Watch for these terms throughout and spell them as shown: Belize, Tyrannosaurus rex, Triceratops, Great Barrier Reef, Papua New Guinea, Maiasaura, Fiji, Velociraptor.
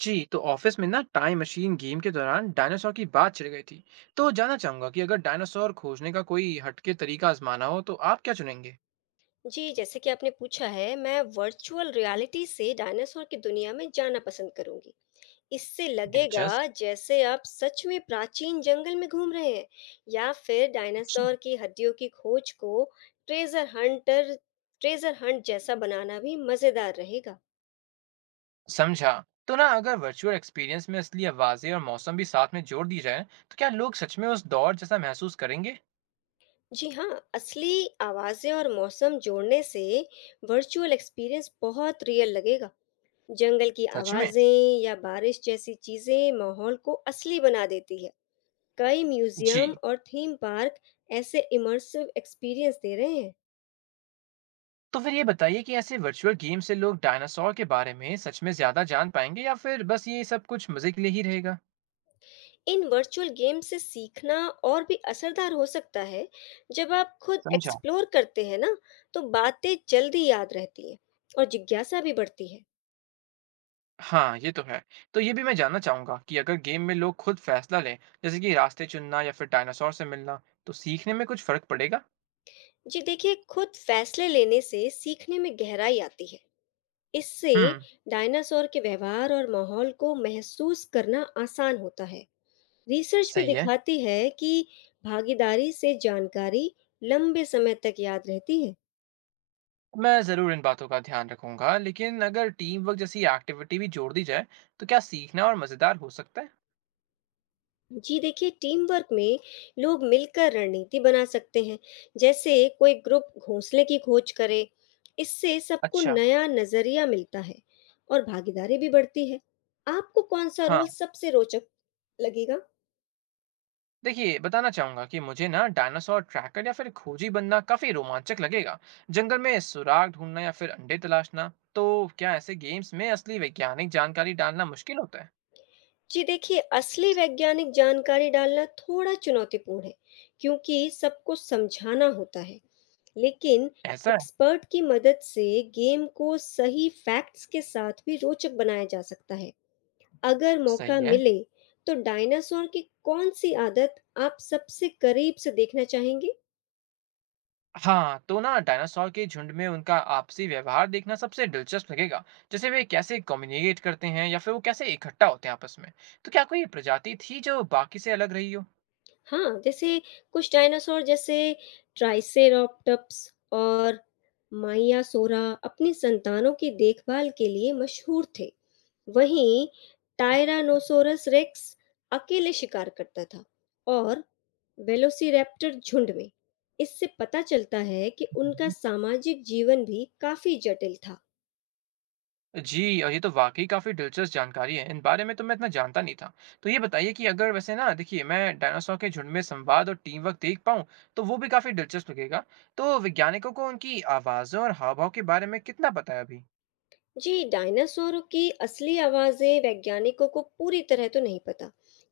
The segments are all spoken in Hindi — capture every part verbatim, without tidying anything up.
जी। तो ऑफिस में ना टाइम मशीन गेम के दौरान डायनासोर की बात छिड़ गई थी। तो जानना चाहूंगा कि अगर डायनासोर खोजने का कोई हटके तरीका आजमाना हो तो आप क्या चुनेंगे। जी जैसे कि आपने पूछा है, मैं वर्चुअल रियलिटी से डायनासोर की दुनिया में जाना पसंद करूंगी। इससे लगेगा दिलचस्प। जैसे आप सच में प्राचीन जंगल में घूम रहे हैं। या फिर डायनासोर की हड्डियों की खोज को ट्रेजर हंटर ट्रेजर हंट जैसा बनाना भी मजेदार रहेगा। समझा। तो ना अगर वर्चुअल एक्सपीरियंस में असली आवाजें और मौसम भी साथ में जोड़ दी जाए तो क्या लोग सच में उस दौर जैसा महसूस करेंगे। जी हाँ, असली आवाजें और मौसम जोड़ने से वर्चुअल एक्सपीरियंस बहुत रियल लगेगा। जंगल की सच में। आवाजें या बारिश जैसी चीजें माहौल को असली बना देती है। कई म्यूजियम जी। और थीम पार्क ऐसे इमर्सिव एक्सपीरियंस दे रहे हैं। तो फिर ये बताइए कि ऐसे वर्चुअल गेम से लोग डायनासोर के बारे में सच में ज्यादा जान पाएंगे या फिर बस ये सब कुछ मजे के लिए ही रहेगा। इन वर्चुअल गेम से सीखना और भी असरदार हो सकता है। जब आप खुद समझा। एक्सप्लोर करते हैं ना, तो बातें जल्दी याद रहती हैं और जिज्ञासा भी बढ़ती है। हाँ, ये तो है। तो ये भी मैं जानना चाहूँगा कि अगर गेम में लोग खुद फैसला लें, जैसे कि रास्ते चुनना या फिर डायनासोर से मिलना, तो सीखने में कुछ फ़र्क पड़ेगा? जी देखिए, खुद फैसले लेने से सीखने में गहराई आती है। इससे हुँ, डायनासोर के व्यवहार और माहौल को महसूस करना आसान होता है। रिसर्च भी सही है। दिखाती है कि भागीदारी से जानकारी लंबे समय तक याद रहती है। मैं ज़रूर इन बातों का ध्यान रखूँगा, लेकिन अगर टीम वर्क जैसी एक्टिविटी भी जोड़ दी जाए, तो क्या सीखना और मज़ेदार हो सकता है? जी देखिए, टीम वर्क में लोग मिलकर रणनीति बना सकते हैं। जैसे कोई ग्रुप घोंसले की खोज करे। इससे सबको अच्छा। नया नजरिया मिलता है और भागीदारी भी बढ़ती है। आपको कौन सा हाँ। रोल सबसे रोचक लगेगा? देखिए, बताना चाहूँगा कि मुझे ना डायनासोर ट्रैकर या फिर खोजी बनना काफ़ी रोमांचक लगेगा। जंगल में सुराग ढूँढना या फिर अंडे तलाशना, तो क्या ऐसे गेम्स में असली वैज्ञानिक जानकारी डालना मुश्किल होता है? जी देखिए, असली वैज्ञानिक जानकारी डालना थोड़ा चुनौतीपूर्ण है, क्योंकि सबको समझाना होता है। लेकिन ऐसा। एक्सपर्ट की मदद से गेम को सही फैक्ट्स के साथ भी रोचक बनाया जा सकता है। अगर सही मौका है। मिले, तो डायनासोर की कौन सी आदत आप सबसे करीब से देखना चाहेंगे? हाँ तो ना डायनासोर के झुंड में उनका आपसी व्यवहार देखना सबसे दिलचस्प लगेगा। जैसे वे कैसे कम्युनिकेट करते हैं या फिर वो कैसे इकट्ठा होते हैं आपस में। तो क्या कोई प्रजाति थी जो बाकी से अलग रही हो। हाँ, जैसे कुछ डायनासोर जैसे ट्राइसेरोप्टप्स और माइयासोरा अपनी संतानों की देखभाल के लिए मशहूर थे। वहीं टायरानोसोरस रेक्स अकेले शिकार करता था और वेलोसिरैप्टर झुंड में। इससे पता चलता है कि उनका हम्म। सामाजिक जीवन भी काफी जटिल था। जी और ये तो वाकई काफी दिलचस्प जानकारी है, इन बारे में तो मैं इतना जानता नहीं था। तो ये बताइए कि अगर वैसे ना देखिए मैं डायनासोर के झुंड में संवाद और टीम वर्क देख पाऊँ तो वो भी काफी दिलचस्प लगेगा। तो वैज्ञानिकों को उनकी आवाजों और हाव भाव के बारे में कितना पता है अभी। जी, डायनासोर की असली आवाज़ें वैज्ञानिकों को पूरी तरह तो नहीं पता,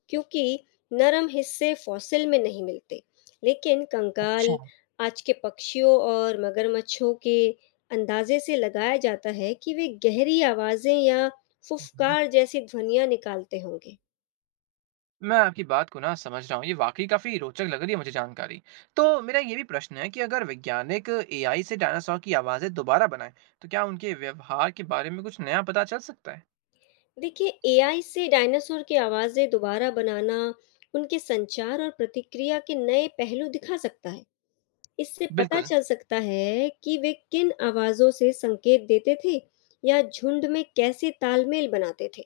क्योंकि नरम हिस्से फॉसिल में नहीं मिलते। लेकिन अच्छा। कंकाल, आज के पक्षियों और मगरमच्छों के अंदाजे से लगाया जाता है कि वे गहरी आवाज़ें या फुफकार जैसी ध्वनियाँ निकालते होंगे। मैं आपकी बात को ना समझ रहा हूँ। ये वाक़ई काफ़ी रोचक लग रही है मुझे जानकारी। तो मेरा ये भी प्रश्न है कि अगर वैज्ञानिक एआई से डायनासॉर की आवाज़ें दोबारा बनाएँ, तो क्या उनके व्यवहार के बारे में कुछ नया पता चल सकता है? देखिए, एआई से डायनासोर की आवाज़ें दोबारा बनाना, उनके संचार और प्रतिक्रिया के नए पहलू दिखा सकता है। इससे पता बिल्कुल। चल सकता है कि वे किन आवाजों से संकेत देते थे या झुंड में कैसे तालमेल बनाते थे।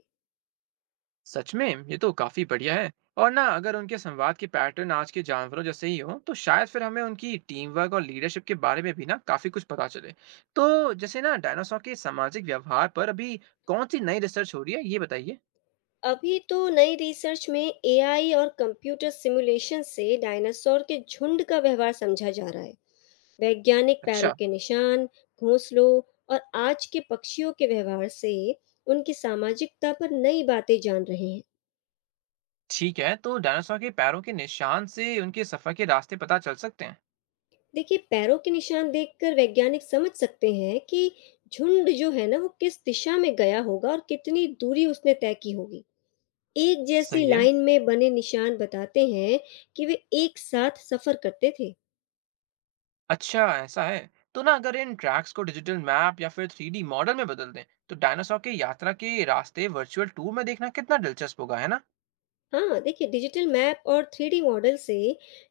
सच में ये तो काफ़ी बढ़िया है। और ना अगर उनके संवाद के पैटर्न आज के जानवरों जैसे ही हों, तो शायद फिर हमें उनकी टीम वर्क और लीडरशिप के बारे में भी ना काफ़ी कुछ पता चले। तो जैसे ना डायनासॉर के सामाजिक व्यवहार पर अभी कौन-सी नई रिसर्च हो रही है, ये बताइए? अभी तो नई रिसर्च में एआई और कंप्यूटर सिमुलेशन से डायनासोर के झुंड का व्यवहार समझा जा रहा है। वैज्ञानिक पैरों अच्छा। के निशान, घोंसलों और आज के पक्षियों के व्यवहार से उनकी सामाजिकता पर नई बातें जान रहे हैं। ठीक है, तो डायनासोर के पैरों के निशान से उनके सफर के रास्ते पता चल सकते हैं। देखिए, पैरों के निशान देखकर वैज्ञानिक समझ सकते हैं कि झुंड जो है ना वो किस दिशा में गया होगा और कितनी दूरी उसने तय की होगी। एक जैसी सही है। लाइन में बने निशान बताते हैं कि वे एक साथ सफर करते थे। अच्छा ऐसा है। तो ना अगर इन ट्रैक्स को डिजिटल मैप या फिर थ्री डी मॉडल में बदल दें तो डायनासोर के यात्रा के रास्ते वर्चुअल टूर में देखना कितना दिलचस्प होगा, है ना? हाँ देखिए, डिजिटल मैप और थ्री डी मॉडल से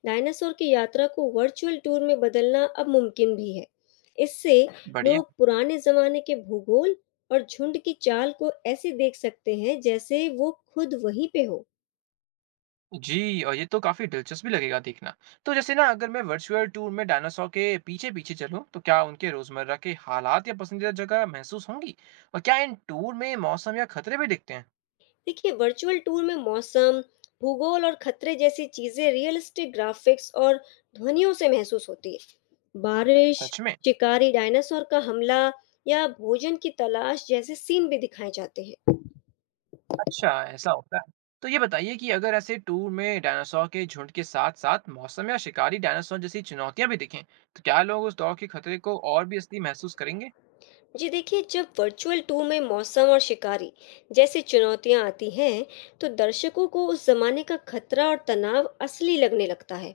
डायनासोर की यात्रा को वर्चुअल टूर में बदलना अब मुमकिन भी है। इससे बढ़िया। लोग पुराने जमाने के भूगोल और झुंड की चाल को ऐसे देख सकते हैं जैसे वो खुद वहीं पे हो। जी और ये तो काफी दिलचस्प भी लगेगा देखना। तो जैसे ना अगर मैं वर्चुअल टूर में डायनासोर के पीछे पीछे चलूं तो क्या उनके रोजमर्रा के हालात या पसंदीदा जगह महसूस होंगी। और क्या इन टूर में मौसम या खतरे भी दिखते हैं। देखिए, वर्चुअल टूर में मौसम, भूगोल और खतरे जैसी चीजें रियलिस्टिक ग्राफिक्स और ध्वनियों से महसूस होती है। बारिश, सच में। शिकारी डायनासोर का हमला या भोजन की तलाश जैसे सीन भी दिखाए जाते हैं। अच्छा, ऐसा होता है। तो ये बताइए कि अगर ऐसे टूर में डायनासॉर के झुंड के साथ-साथ मौसम या शिकारी डायनासॉर जैसी चुनौतियाँ भी दिखें, तो क्या लोग उस दौर के खतरे को और भी असली महसूस करेंगे? जी देखिए, जब वर्चुअल टूर में मौसम और शिकारी जैसी चुनौतियां आती हैं, तो दर्शकों को उस जमाने का खतरा और तनाव असली लगने लगता है।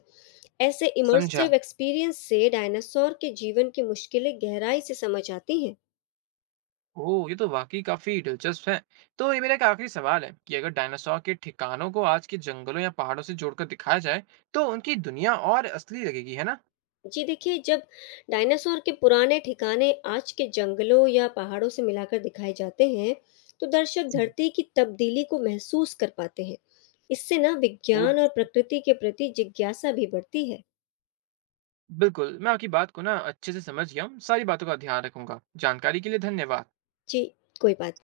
ऐसे समझा। इमर्सिव एक्सपीरियंस से डायनासोर के जीवन की मुश्किलें गहराई से समझ आती हैं। ओह! ये तो वाक़ई काफ़ी दिलचस्प है। तो ये मेरा एक आखिरी सवाल है कि अगर डायनासॉर के ठिकानों को आज के जंगलों या पहाड़ों से जोड़कर दिखाया जाए, तो उनकी दुनिया और असली लगेगी, है ना? जी देखिए, जब डायनासोर के पुराने ठिकाने आज के जंगलों या पहाड़ों से मिलाकर दिखाए जाते हैं, तो दर्शक जी। धरती की तब्दीली को महसूस कर पाते हैं। इससे ना ओह! विज्ञान और प्रकृति के प्रति जिज्ञासा भी बढ़ती है। बिल्कुल, मैं आपकी बात को ना अच्छे से समझ गया हूँ, सारी बातों का ध्यान रखूँगा। जानकारी के लिए धन्यवाद। जी, कोई बात